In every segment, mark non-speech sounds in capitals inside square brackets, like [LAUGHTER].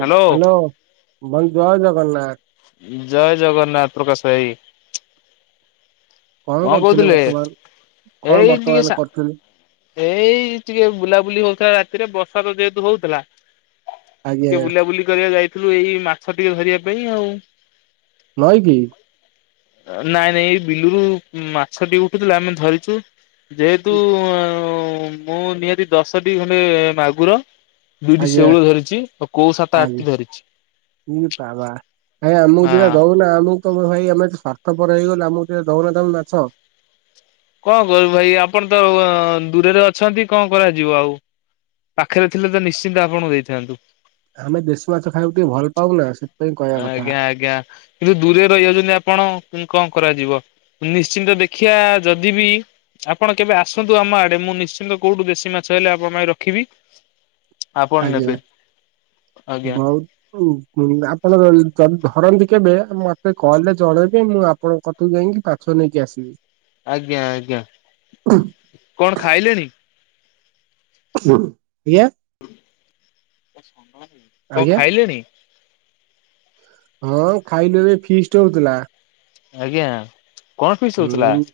Hello, ଭାଇ ଜୟ ଜଗନ୍ନାଥ। ଜୟ ଜଗନ୍ନାଥ ପ୍ରକାଶ ଭାଇ। କଣ କରୁଥିଲେ କହୁଥିଲେ? ବର୍ତ୍ତମାନ କଣ ବର୍ତ୍ତମାନ କରୁଥିଲେ ଏଇ ଟିକେ ବୁଲାବୁଲି ହଉଥିଲା ରାତିରେ, ବର୍ଷା ତ ଯେହେତୁ ହଉଥିଲା ଆଜ୍ଞା ଟିକେ ବୁଲାବୁଲି କରିବାକୁ ଯାଇଥିଲୁ ଏଇ ମାଛ ଟିକେ ଧରିବା ପାଇଁ ଆଉ। ନଈ କି? ନାଇଁ ନାଇଁ ଏଇ ବିଲୁରୁ ମାଛ ଟିକେ ଉଠୁଥିଲା ଆମେ ଧରିଚୁ। ଯେହେତୁ ମୁଁ ନିହାତି ଦଶଟି ଖଣ୍ଡେ ମାଗୁର ଦୁଇଟି ଆଜ୍ଞା ସେଉଳ ଧରିଚି ଆଉ କୋଉ ସାତ ଆଠ ଆଜ୍ଞା ଟି ଧରିଚି। ଇ ବାବା! ଭାଇ ଆମକୁ ଦି ଟା ହଁ। ଦଉନା ଆମକୁ ଏତେ ବଡ ଭାଇ ଆମେ ସ୍ଵାର୍ଥପର ହେଇଗଲ ଆମକୁ ଟିକେ ଦଉନ ତମେ ମାଛ। କଣ କରିବୁ ଭାଇ ଆପଣ ତ ଦୂରରେ ଅଛନ୍ତି କଣ କରାଯିବ ଆଉ। ପାଖରେ ଥିଲେ ତ ନିଶ୍ଚିନ୍ତ ଆପଣଙ୍କୁ ଦେଇଥାନ୍ତୁ। ଆମେ ଦେଶୀ ମାଛ ଖାଇବାକୁ ଟିକେ ଭଲ ପାଉନା। ସେ ଆଜ୍ଞା ଆଜ୍ଞା। କିନ୍ତୁ ଦୂରରେ ରହିଯାଉଛନ୍ତି ଆପଣ, କଣ କରାଯିବ। ନିଶ୍ଚିନ୍ତ ଦେଖିବା ଯଦି ବିି ଆପଣ କେବେ ଆସନ୍ତୁ ଆମ ଆଡେ, ମୁଁ ନିଶ୍ଚିନ୍ତ କୋଉଠୁ ଦେଶୀ ମାଛ ହେଲେ ଆପଣ ପାଇଁ ରଖିବି। ଆପଣ ଆଜ୍ଞା ନେବେ। ଆଜ୍ଞା। ବହୁତ ଆପଣ ଯଦି ଧରନ୍ତି କେବେ ମତେ କଲ୍ ରେ ଜଣେଇବେ ମୁଁ ଆପ୍ ଆପଣଙ୍କ କତିରୁ ଯାଇକି ମାଛ ନେଇକି ଆସିବି। ଆଜ୍ଞା ଆଜ୍ଞା। କଣ ଖାଇଲେଣି? କିଏ? କ ଆଜ୍ଞା ଖାଇଲେଣି? ହଁ ଖାଇଲୁ ଏବେ ଫିଷ୍ଟ ହଉଥିଲା। ଆଜ୍ଞା। କଣ ଫିସ୍ ହଉଥିଲା ହୁଁ।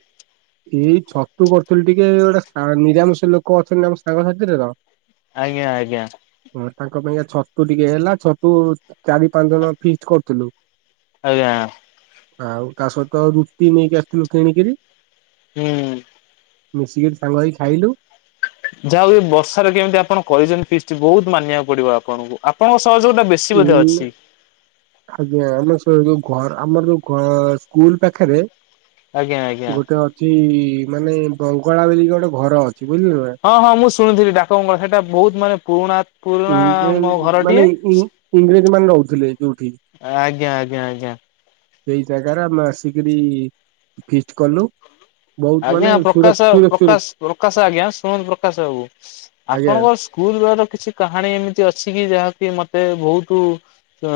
ଏଇ ଛତୁ କରୁଥିଲି ଟିକେ ଗୋଟେ ସା ନିରାମିଷ ଲୋକ ଅଛନ୍ତି ଆମ ସାଙ୍ଗ ସାାଥିରେ ତ ଆଜ୍ଞା ଆଜ୍ଞା। ହଁ ତାଙ୍କ ପାଇଁ କା ଛତୁ ଟିକେ ହେଲା ଛତୁ ଚାରି ପାଞ୍ଚ ଜଣ ଫିଷ୍ଟ କରଥିଲୁ ଆଜ୍ଞା ଆଉ ତା ସହିତ ରୁଟି ନେଇକି ଆସିଥିଲୁ କିଣିକିରି। ହୁଁ। ମିଶିକି ସାଙ୍ଗ ହେଇ ଖାଇଲୁ। ଯାହା ହଉ ବର୍ଷାରେ କେମିତି ଆପଣ କରିଛନ୍ତି ଫିଷ୍ଟ ବହୁତ ମାନିବାକୁ ପଡିବ ଆପଣଙ୍କୁ। ଆପଣଙ୍କ ସହଯୋଗ ଟା ବେଶୀ ବୋଧେ ଉଁ ଅଛି। ଆଜ୍ଞା ଆମ ଯୋ ଯୋଉ ଘ ଆମର ଯୋଉ ଗ ସ୍କୁଲ ପାଖରେ ଆଜ୍ଞା ଆଜ୍ଞା। ଗୋଟେ ଅଛି ମାନେ ବଙ୍ଗଳା ବୋଲିକି ଗୋଟେ ଘର ଅଛି ବୁଝିଲ ନା। ହଁ ହଁ ମୁଁ ଶୁଣିଥିଲି ଡାକ ବଙ୍ଗଳା ସେଇଟା ବହୁତ ମାନେ ପୁରୁଣା ପୁରୁଣା ଉଁ ମେ ମୋ ଘରଟିଏ। ମାନେ ଇ ଇଂରେଜ ମାନେ ରହୁଥିଲେ ଯୋଉଠି। ଆଜ୍ଞା ଆଜ୍ଞା ଆଜ୍ଞା। ସେଇ ଜାଗାରେ ଆମେ ଆସିକରି ଫିଷ୍ଟ କଲୁ। ବହୁତ ମାନେ ଆଜ୍ଞା ସୁର ପ୍ରକାଶ ସୁର ସୁର ପ୍ରକାଶ ପ୍ରକାଶ ଆଜ୍ଞା ଶୁଣନ୍ତୁ ପ୍ରକାଶ ବାବୁ ଆଜ୍ଞା ଆପଣଙ୍କ ସ୍କୁଲ ବେଳ ର କିଛି କାହାଣୀ ଏମିତି ଅଛି କି ଯାହାକି ମତେ ବହୁତ ତ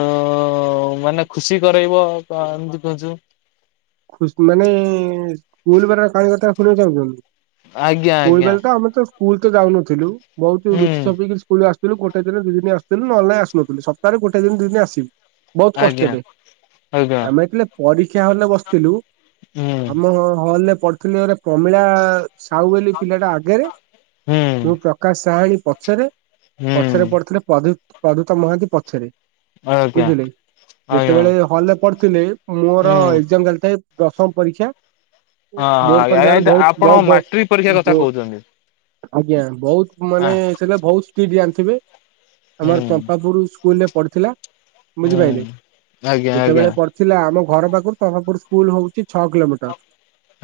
ମାନେ ଖୁସି କରେଇବ କ ଏମିତି କିଛି କୁ ମାନେ ସ୍କୁଲ ବେଳର କାହାଣୀ କଥା ସୁଣୀବାକୁ ଚାହୁଁଛନ୍ତି। ଆଜ୍ଞା ସ୍କୁଲ୍‌ ଆଜ୍ଞା। ବେଳେ ତ ଆମେ ତ ସ୍କୁଲ ତ ଯାଉନଥିଲୁ ବହୁତ ଲୁଚି ହୁଁ ଛପିକି ସ୍କୁଲ ଆସିଥିଲୁ ଗୋଟ ଦିନ ଦି ଦିନ ଆସୁଥିଲ୍ଡ ନହେଲେ ନାଇଁ ଆସନୁଥିଲୁ ସପ୍ତାହ ଗୋଟ ଦି ଦିନ ଆସିବୁ। ବହୁତ ଆଜ୍ଞା କଷ୍ଟରେ ଆଜ୍ଞା ଆମେ ଯେତେଳେ ପରୀକ୍ଷା ହଲରେ ବ ଥିଲୁ ହୁଁ ଆମ ହଲ ରେ ପଡିଥିଲୁ ଗୋଟେ ପ୍ରମିଳା ସାହୁ ବୋଲି ପିଲାଟା ଆଗେରେ ହୁଁ ମୁ ପ୍ର କାସ ସାହାଣୀ ପଛରେ ହୁଁ। ପଛରେ ପଡିଥିଲେ ପ୍ରଦୂତ ପ୍ରଦୂତ ମହାନ୍ତି ପଛରେ। ଆଜ୍ଞା ବୁଝିଲେ ଆଜ୍ଞା ଯେତେବେଳେ ହଲ ରେ? ପଢିଥିଲେ ମୋର ହୁଁ। ଏଗ୍ଜାମ୍ ଚାଲି ଥାଏ ଦଶମ ପରୀକ୍ଷା। ହଁ ବୋର୍ଡ ହଁ ପରୀକ୍ଷା ବେଳୁକୁ ଆଜ୍ଞା ବହୁତ ଆପଣ ବ ବ ମାଟ୍ରିକ ପରୀକ୍ଷା କଥା ବହୁତ କହୁଛନ୍ତି ଆଜ୍ଞା ବହୁତ ମାନେ ଆଁ ସେଟା ବହୁତ ସ୍ପିଡ ଜାଣିଥିବେ। ଆମର ହୁଁ। ଚମ୍ପାପୁର ସ୍କୁଲରେ ପଢିଥିଲା ହୁଁ ବୁଝିପାଇଲେ ଆଜ୍ଞା ଯେତେବେଳେ ପଡି ଥିଲା ଆମ ଘର ପାଖରୁ ପ୍ରଭାପୂର ସ୍କୁଲ ହଉଛି ଛଅ କିଲୋମିଟର।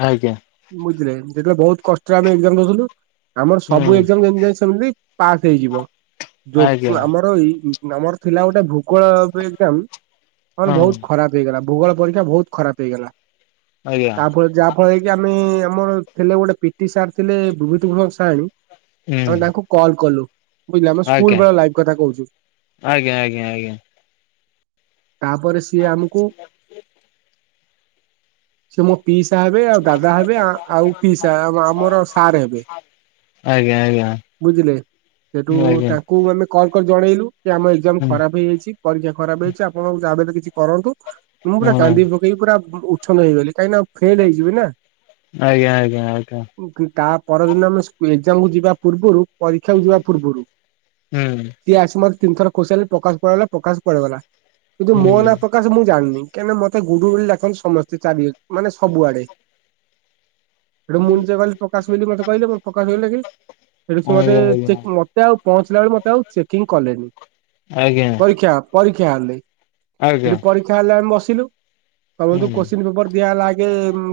ଆଜ୍ଞା। ବୁଝିଲେ ଯେତେବେଳେ ବହୁତ କଷ୍ଟରେ ଆମେ ଏଜାମ ଦଉଥିଲୁ। ଆମର ସବୁ ହୁଁ ଏଜାମ ଯେମତି ନାଇଁ ସେମିତି ପାସ୍ ହେଇଯିବ ଆଜ୍ଞା ଯୋଉ ଆମର ଏଇ ନମ୍ବର ଥିଲା ଗୋଟେ ଭୂଗୋଳ ବ ଏଗ୍ଜାମ ମାନେ ହଁ ବହୁତ ଖରାପ ହେଇଗଲା ଭୂଗୋଳ ପରୀକ୍ଷା ବହୁତ ଖରାପ ହେଇଗଲା ଆଜ୍ଞା ତାପରେ ଯାହା ଫଳରେ କି ଆମେ ଆମର ଥିଲେ ଗୋଟେ ପିଟି ସାର ହେଲେ ଭଭିତ ଭଣ ସାହାଣୀ ଆମେ ହୁଁ ତାଙ୍କୁ କଲ୍ କଲୁ। ବୁଝିଲେ ଆମ ଆଜ୍ଞା ସ୍କୁଲ ବେଳ ଲାଇଫ କଥା କହୁଛୁ। ଆଜ୍ଞା ଆଜ୍ଞା ଆଜ୍ଞା ତାପରେ ସିଏ ଆମକୁ ସେ ମୋ ପିଇସା ହେବେ ଆଉ ଦାଦା ହେବେ ଆ ଆଉ ପିଇସା ଆ ଆମର ଆ ସାର୍ ହେବେ। ଆଜ୍ଞା ବୁଝିଲେ ସେଠୁ ଆଜ୍ଞା ଆଜ୍ଞା ତାଙ୍କୁ ମାନେ? କଲ କରି ଜଣେଇଲୁ କି ଆମ ଏକ୍ଜାମ ହୁଁ ଖରାପ ହେଇଯାଇଛି ପରୀକ୍ଷା ଖରାପ ହେଇଛି ଆପଣ ଯାହାବି ହେଲେ କିଛି କରନ୍ତୁ। ମୁଁ ପୁରା ହଁ କାନ୍ଦି ପକେଇି ପୁରା ଉଛନ ହେଇଗଲି କାହିଁକି ନା? ଆଜ୍ଞା ଆଜ୍ଞା ଆଜ୍ଞା। ତା ପରଦିନ ଆମେ ସ୍ ଏକ୍ଜାମ କୁ ଯିବା ପୂର୍ବରୁ? ପରୀକ୍ଷାକୁ ଯିବା ପୂର୍ବରୁ ହୁଁ ସିଏ ଆସି ମତେ ତିନିଥର କଇ ସାଲେଣି ପ୍ରକାଶ କୁଆଡେ ଗଲା ପ୍ରକାଶ କୁଆଡେ ଗଲା କିନ୍ତୁ ମୋ ନାଁ ହୁଁ ପ୍ରକାଶ ମୁଁ ଜାଣିନି କେନେ ମତେ? ଗୁଡ଼ୁ ବୋଲି ଡାକନ୍ତି ସମସ୍ତେ ଚାରି ମାନେ ସବୁଆଡେ। ଏଟେ ମୁଁ ନିଜେ ଯେ କହିଲି ପ୍ରକାଶ ବୋଲି ମତେ କହିଲେ ମୁଁ ପ୍ରକାଶ ବଲି ଡାକିଲି। ସେଠି ଆଜ୍ଞା ଆଜ୍ଞା ଆଜ୍ଞା ଆଜ୍ଞା ହୁଁ ହୁଁ ଆଜ୍ଞା ହୁଁ ହୁଁ ଆଜ୍ଞା ହୁଁ ହୁଁ ହୁଁ ସମ ମତେ ଚେକ ହୁଁ ମତେ ଆଉ ପହଞ୍ଚିଲା ବେଳେ ମତେ ଆଉ ଚେକିଂ କଲେଣି। ଆଜ୍ଞା। ପରୀକ୍ଷା ହଲରେ ସେଠି ପରୀକ୍ଷା ହଲରେ ଆମେ ବସିଲୁ। ସମସ୍ତଙ୍କୁ କୋଶ୍ଚିନ୍ ପେପର ଦିଆ ହେଲା ଆଗେ।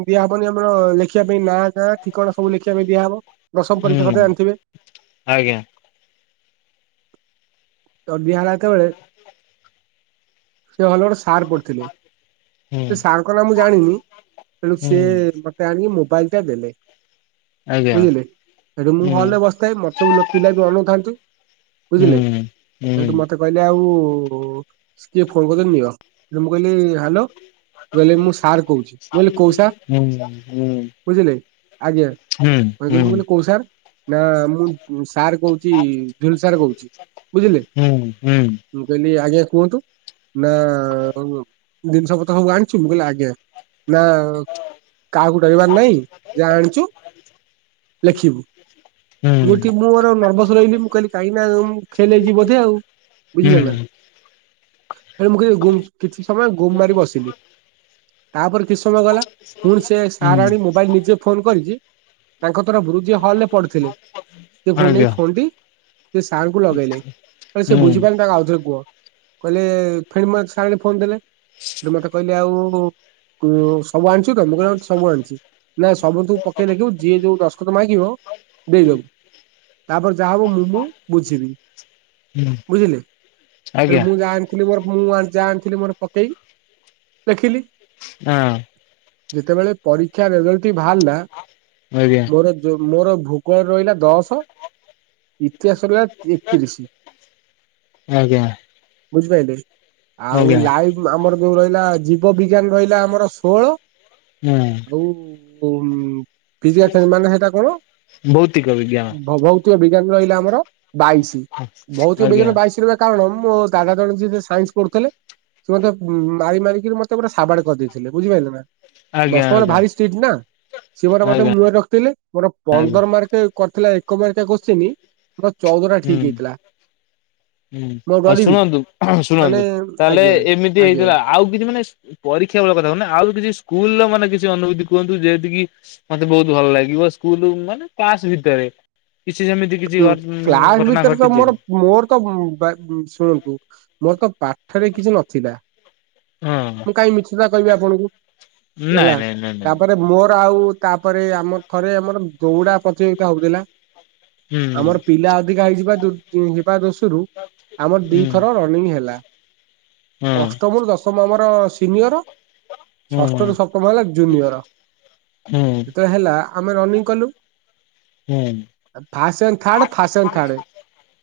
ଦିଆହବନି ଆମର ଲେଖିବା ପାଇଁ ନାଁ ଗାଁ ଠିକଣା ସବୁ ଲେଖିବା ପାଇଁ ଦିଆହବ ଦଶମ ପରୀକ୍ଷା କଥା ଜାଣିଥିବେ। ଆଜ୍ଞା। ତ ଦିୟା ହେଲା ଯେତେ ବେଳେ ସେ ଭଲ ଗୋଟେ ସାର ପଡିଥିଲେ। ସେ ସାରଙ୍କର ନା ମୁଁ ଜାଣିନି ତେଣୁ ସିଏ ମତେ ଆଣିକି ମୋବାଇଲ ଟା ଦେଲେ। ବୁଝିଲେ ସେଠୁ ମୁଁ ହଲ ରେ ବସିଥାଏ ମତେ ସବୁ ପିଲା ଯ ଅନଉଥାନ୍ତି। ବୁଝିଲେ। ସେଇଠୁ ମତେ କହିଲେ ଆଉ କିଏ ଫୋନ କରିଛନ୍ତି ନିଅ ସେ ମୁଁ କହିଲି ହ୍ୟାଲୋ। କହିଲେ ମୁଁ ସାର୍ କହୁଛି ମୁଁ କହିଲି କଉ ସାର ହୁଁ ହୁଁ ହୁଁ ବୁଝିଲେ ଆଜ୍ଞା? ହୁଁ କହିଲେ କି ମୁଁ କହିଲି ହୁଁ କହୁ ସାର୍ ନା ମୁଁ ସାର୍ କହୁଛି ଗେଡୁ ସାର୍ କହୁଛି। ବୁଝିଲେ ହୁଁ ହୁଁ। ମୁଁ କହିଲି ଆଜ୍ଞା କୁହନ୍ତୁ। ନା ଜିନିଷପତ୍ର ସବୁ ଆଣିଛୁ ମୁଁ କହିଲି ଆଜ୍ଞା। ନା କାହାକୁ ଡରିବାର ନାହିଁ ଯାହା ଆଣିଛୁ। ଲେଖିବୁ ମୁଁ ଠିକ ମୋର ନର୍ଭସ ରହିଲି ମୁଁ କହିଲି କାହିଁକି ନା ଉଁ? ଫେଲ୍ ହେଇଯିବି ବୋଧେ ଆଉ ବୁଝିଲେ ହୁଁ ନା? ହେ ମୁଁ ଗୁମ କିଛି ସମୟ ଗୁମ୍ ମାରି ବସିଲି। ତାପରେ କିଛି ସମୟ ଗଲା ପୁଣି ସେ ସାର ହୁଁ ଆଣି ମୋବାଇଲ ନିଜେ ଫୋନ କରିକି। ତାଙ୍କ ତରଫରୁ ଯିଏ ହଲ ରେ ପଢୁଥିଲେ ସେ ଫୁଣି ଆଜ୍ଞା ନେଇକି ଫୋନ ଟି ସେ ସାଙ୍ଗ? ଲଗେଇଲେ ସେ ହୁଁ ବୁଝିପାରିଲେ ତାକୁ ଆଉଥରେ କୁହ କହିଲେ ଫେର୍ ମତେ ସାର ଆଣି ଫୋନ ଦେଲେ। ମତେ କହିଲେ ଆଉ ସବୁ ଆଣିଛୁ ତ ମୁଁ କହିଲି ହଁ ସବୁ ଆଣିଛି। ନା ସବୁ ତୁ ପକେଇ ଦେଖିବୁ ଯିଏ ଯୋଉ ଦଶଖତ ମାଗିବ ଦେଇଦବୁ ତାପରେ ଯାହା ହବ ମୁଁ ମୁଁ ବୁଝିବି ହୁଁ ବୁଝିଲେ ଆଜ୍ଞା ମୁଁ ଯାହା ଥିଲି ମୋର ଫନ୍ ମୁଁ ଆ ଯାହା ଆଣିଥିଲି ମୋର ପକେଇକି ଲେଖିଲି ହଁ ଯେତେବେଳେ ପରୀକ୍ଷା ରେଜଲ୍ଟ ଟି ବାହାରିଲା ଆଜ୍ଞା ମୋର ଯୋଉ ମୋର ଭୂଗୋଳ ରେ ରହିଲା ଦଶ ଇତିହାସରେ ଏକତିରିଶ ଆଜ୍ଞା ବୁଝିପାରିଲେ ଆଉ ଆଜ୍ଞା ଲାଇଭ ଆମର ଯୋଉ ରହିଲା ଜୀବ ବିଜ୍ଞାନ ରହିଲା ଆମର ଷୋହଳ ହୁଁ ଆଉ ପରିଛନ୍ତି ମାନେ ସେଟା କଣ ଭୌତିକ ବିଜ୍ଞାନ ଭ [UNINTELLIGIBLE] ବିଜ୍ଞାନ ରହିଲା ଆମର ବାଇଶି ଭୌତିକ ଆଜ୍ଞା ବିଜ୍ଞାନ ବାଇଶି ର କାରଣ ମୋ ଦାଦା ଜଣ ଯିଏ ସାଇନ୍ସ ପଢୁଥିଲେ ସେ ମତେ ମାରି ମାରିକିରି ମତେ ପୁରା ସାବାଡ୍ କରିଦେଇଥିଲେ ଥିଲେ ବୁଝିପାଇଲ ନା। ଆଜ୍ଞା ଦଶମ ଆଜ୍ଞା ଭାରି ଷ୍ଟ୍ରିଟ୍ ନା ସିଏ ମ ମତେ ଆଜ୍ଞା ମୁହଁରେ ରଖିଥିଲେ ମୋର ଆଜ୍ଞା ପନ୍ଦର ମାର୍କ କରିଥିଲା ଏକମେରିକା କୋଚିନ୍ ମୋର ଚଉଦ ଟା ହୁଁ ଠିକ୍ ହେଇଥିଲା। ହୁଁ ମୁଁ ଆଉ ଡରିବି କି ଶୁଣନ୍ତୁ ମାନେ ଶୁଣନ୍ତୁ ତାହେଲେ ଆଜ୍ଞା ଏମିତି ଆଜ୍ଞା। ହେଇଥିଲା ଆଉ କିଛି ମାନେ ପରୀକ୍ଷା ଭଳି କଥା ହୁନ ଆଉ କିଛି ସ୍କୁଲ ର ମାନେ କିଛି ଅନୁଭୂତି କୁହନ୍ତୁ ଯେତିକି ମତେ ବହୁତ ଭଲ ଲାଗିବ ସ୍କୁଲ ମାନେ କ୍ଲାସ ଭିତରେ କିଛି ଯେମିତି କିଛି ହୁଁ, ଘ କ୍ଲାସ ଘଟଣା ଭିତରେ ତ ଘଟିଛି। ମୋର ମୋର ଶୁଣନ୍ତୁ ମୋର ତ ପାଠରେ କିଛି ନଥିଲା। ହଁ କାଇ ମିଛ ଟା କହିବି ଆପଣଙ୍କୁ ନାଇଁ ହେଲା ନାଇଁ ନାଇଁ ନାଇଁ ତାପରେ ମୋର ଆଉ। ତାପରେ ଆମର ଥରେ ଆମର ଦଉଡା ପ୍ରତିଯୋଗିତା ହଉଥିଲା। ଆମର ହୁଁ ପିଲା ଅଧିକା ହେଇଯିବା ଯିବା ଦୋଷରୁ ଆମର ହୁଁ ଦିଥର ରନିଂ ହେଲା ହଁ ଅଷ୍ଟମରୁ ଦଶମ ଆମର। ଆମର ସିନିୟର ହୁଁ ଷଷ୍ଠ ରୁ ସପ୍ତମ ହେଲା ଜୁନିୟର। ଯେତବେଳେ ହେଲା ଆମେ ରନିଙ୍ଗ କଲୁ। ହୁଁ ଫାସନ୍ ଥାର୍ଡ ଫାସନ୍ ଥାର୍ଡ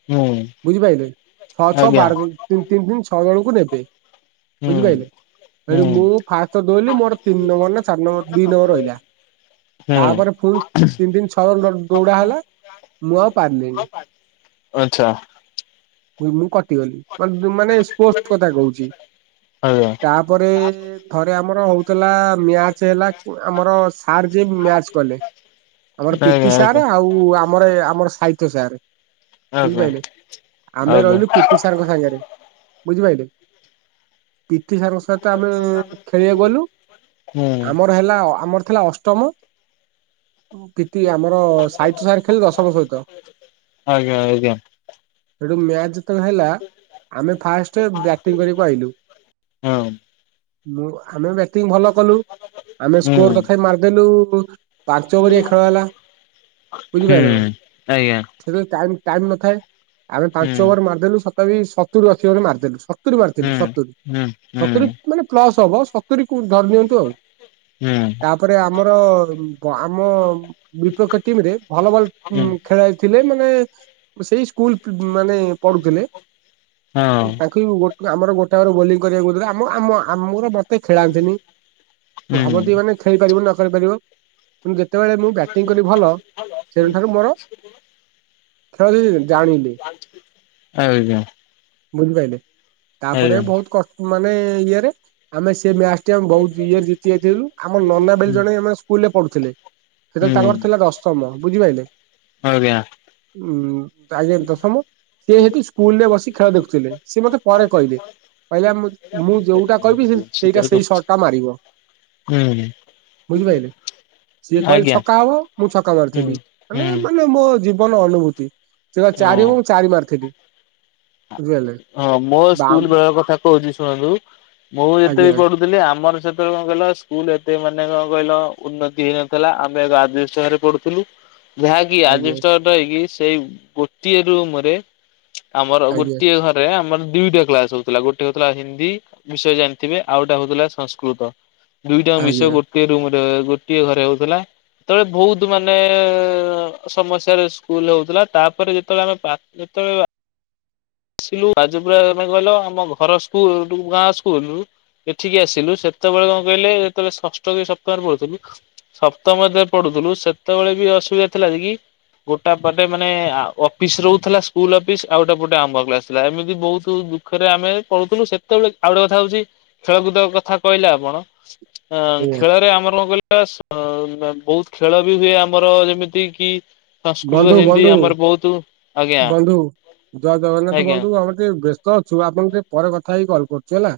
ହୁଁ ହୁଁ ବୁଝିପାରିଲେ ଛଅ ଛଅ ଆଜ୍ଞା ବାର ଦିନ। ତିନ ତିନ ତିନି ଛଅ ଜଣଙ୍କୁ ନେବେ ହୁଁ ବୁଝିପାରିଲେ। ଏଇଠି ମୁଁ ହୁଁ ଫାଷ୍ଟ ଦଉଲି ମୋର ତିନି ନମ୍ବର ନା ଚାରି ନମ୍ବର ଦୁଇ ନମ୍ବର ରହିଲା ହୁଁ ତାପରେ ପୁଣି ତିନି ତିି ଛଅ ଦଉଡା ହେଲା ମୁଁ ଆଉ ପାରିଲିଣି। ଆଛା ମୁଁ କଟିଗଲି ମାନେ ସ୍ପୋଟ କଥା କହୁଛି ଆଜ୍ଞା ତାପରେ ଥରେ ଆମର ହଉଥିଲା ମ୍ୟାଚ ହେଲା ଆମର ସାର ଯିଏ ମ୍ୟାଚ କଲେ। ଆମର ଆଜ୍ଞା ପିଟି ସାର ଆଉ ଆମର ଆମର ସାହିତ୍ୟ ସାର। ଆଜ୍ଞା ଆମେ ଆଜ୍ଞା ଆଜ୍ଞା ରହିଲୁ ପିଟି ସାର ଙ୍କ ସାଙ୍ଗରେ ବୁଝିପାରିଲେ? ପିଟି ସାର୍ ଙ୍କ ସହିତ ଆମେ ଖେଳିବା ଗଲୁ ହୁଁ ଆମ ର ହେଲା ଆମର ଥିଲା ଅଷ୍ଟମ। ପିଟି ଆମର ସାହିତ୍ୟ ସାର ଖେଳିଲେ ଦଶମ ସହିତ। ଆଜ୍ଞା ଆଞା। ସେଠୁ ମ୍ୟାଚ ଯେତେବେଳେ ହେଲା ଆମେ ଫାଷ୍ଟ ବ୍ୟାଟିଂ କରିବାକୁ ଆଇଲୁ। ହଁ ମୁଁ ଆମେ ଭଲ କଲୁ ଆମେ ହୁଁ ସ୍କୋର ତଥାପି ମାରିଦେଲୁ ପାଞ୍ଚ ଓଭରିଆ ଖେଳ ହେଲା। ହୁଁ ବୁଝିପାରିଲ ନା ଆଜ୍ଞା। ଟାଇମ ନଥାଏ ଆମେ ହୁଁ ପାଞ୍ଚ ଓଭର ମାରିଦେଲୁ ସତାପି ସତୁରି ଅଛି ମାରିଦଥିଲୁ ସତୁରି ହୁଁ ମାରିଥିଲୁ ସତୁରି ହୁଁ ହୁଁ ସତୁରି ହୁଁ ମାନେ ପ୍ଲସ୍ ହବ ସତୁରି କୁ ଧରି ନିଅନ୍ତୁ ଆଉ। ହୁଁ ତାପରେ ଆମର ଆମ ବିପକ୍ଷ ଟିମ ରେ ଭଲ ହଁ ହୁଁ ଭଲ ଖେଳାଲିଥିଲେ ମାନେ ସେଇ ସ୍କୁଲ। ମାନେ ପଢୁଥିଲେ ତାଙ୍କୁ ଗୋ ଆମର ଗୋଟେ ବୋଲିଂ କରିବାକୁଲେ ଆମ ଆମ ଆମର ମତେ ଖେଳାନ୍ତିନି ଭାବନ୍ତି ମାନେ। ଖେଳିପାରିବ ନ ଖେଳିପାରିବ। ସେଠାରୁ ମୋର ଖେଳ ଜାଣିଲେ [INAUDIBLE] ଆଞା। ବୁଝିପାରିଲେ ତାପରେ ବହୁତ କଷ୍ଟ ମାନେ ଇଏରେ। ଆମେ ସେ ମ୍ୟାଚ୍ ଟି ଆମେ ବହୁତ୍ ଇଏରେ ଜିତି ଯାଇଥିଲୁ। ଆମ ନନା ବେଲି ହୁଁ ଜଣେ ଆମେ ସ୍କୁଲ ରେ ପଢୁଥିଲେ। ସେତେବେଳେ ତାଙ୍କର ଥିଲା ଦଶମ ବୁଝିପାଇଲେ। ହଁ ଆଜ୍ଞା। ଉଁ ତାହେଲେ ଦଶମ ସିଏ ହେତି ସ୍କୁଲ ରେ ବସିକି ଖେଳ ଦେଖୁଥିଲେ। ସିଏ ମତେ ପରେ କହିଲେ। କହିଲେ ମୁଁ ମୁଁ ଯୋଉଟା କହିବି ହେ ସେଇ ସେଇ ସର୍ଟ ଟା ମାରିବ। ହୁଁ। ବୁଝିପାରିଲେ ସିଏ କହିଲେ ଛକା ହବ ମୁଁ ଛକା ହୁଁ ମାରିଥିଲି। ହୁଁ ମାନେ ମାନେ ମୋ ଜି ଜୀବନ ଅନୁଭୂତି। ସେ ହଁ ଚାରି ହୋଉ ଚାରି ମାରିଥିଲି। ବୁଝିପାରିଲେ ହଁ ମୋ ବାମ ସ୍କୁଲ ବେଳର କଥା କହୁଚି ଶୁଣନ୍ତୁ। ମୁଁ ଏବେ ଆଜ୍ଞା ବି ପଢୁ ଥିଲି। ଆମର ସେତେବେଳେ କଣ କହିଲ ସ୍କୁଲ ଏତେ ମାନେ କଣ କହିଲ ଉନ୍ନତି ହେଇନଥିଲା। ଆମେ ଏକ ଆଜବେଷ୍ଟ ଘରେ ପଢୁଥିଲୁ। [INAUDIBLE] ଯାହାକି ଆଜ୍ଞା ଆଜବେଷ୍ଟ ଘରେ ରହିକି ସେଇ ଗୋଟିଏ ରୁମ ରେ ଆମର ଆଜ୍ଞା ଗୋଟିଏ ଘରେ ଦୟେ ଆମର ଦୁଇଟା କ୍ଲାସ ହୋଉଥିଲା। ଗୋଟେ ହୋଉଥିଲା ହିନ୍ଦୀ। ବିଷୟ ଜାଣିଥିବେ। ଆଉ ଗୋଟେ ହୋଉଥିଲା ସଂସ୍କୃତ। ଦୁଇଟାଯାଙ୍କ ଆଜ୍ଞା ବିଷୟ ଗୋ ଗୋଟିଏ ରୁମ୍ ରେ ଗୋଟିଏ ଘରେ ହୋଉଥିଲା। ଯେତେବେଳେ ବହୁତ୍ ମାନେ ସମସ୍ୟାରେ ସ୍କୁଲ ହୋଉଥିଲା। ତାପରେ ଯେତେବେଳେ ଆମେପା ଯେତେବେଳେ ସେ ଯାଜପୁରିଆ କଥା କହିଲ ଆମ ଘର ସ୍କୁଲ୍ ଗାଁ ସ୍କୁଲ୍। ଏଠିକି ଆସିଲୁ। ସେତେବେଳେ କଣ କହିଲେ ଯେତେବେଳେ ଷଷ୍ଠ କି ସପ୍ତମରେ ପଢୁଥିଲୁ। ସପ୍ତମରେ ଯେତେବେଳେ ପଡୁଥିଲୁ ସେତେବେଳେ ବି ଅସୁବିଧା ଥିଲା ନି କି? ଗୋଟା ପଟେ ମାନେ ଅଫିସ୍ ରହୁଥିଲା ସ୍କୁଲ ଅଫିସ୍ ଆଉ ଗୋଟେ ପଟେ ଗୋଟେ ଆମ୍ବ କ୍ଲାସ ଥିଲା। ଏମିତି ବହୁତୁ ଦୁଃଖରେ ଆମେ ପଢୁଥିଲୁ। ସେତେବେଳେ ଆଉ ଗୋଟେ କଥା ହୋଉଚି ଖେଳକୁଦ କଥା କହିଲେ ଆପଣ ଅ ଆଜ୍ଞା ଖେଳରେ ଆମର କଣ କହିଲେ ଏସ ବହୁତ୍ ଖେଳ ବି ହୁଏ ଆମର ଯେମିତି କି ସଂସ୍କୃତ ବନ୍ଧୁ ହିନ୍ଦୀ ବନ୍ଧୁ ଆମର ବହୁତୁ ଆଜ୍ଞା। ବନ୍ଧୁ ଜୟ ଜଗନ୍ନାଥ ଆଜ୍ଞା। ବନ୍ଧୁ ଆମେ ଟିକିଏ ବ୍ୟସ୍ତ ଅଛୁ। ଆପଣ ଟିକିଏ ପରେ କଥା ହେଇକି କଲ୍ କରୁଚୁ ହେଲା।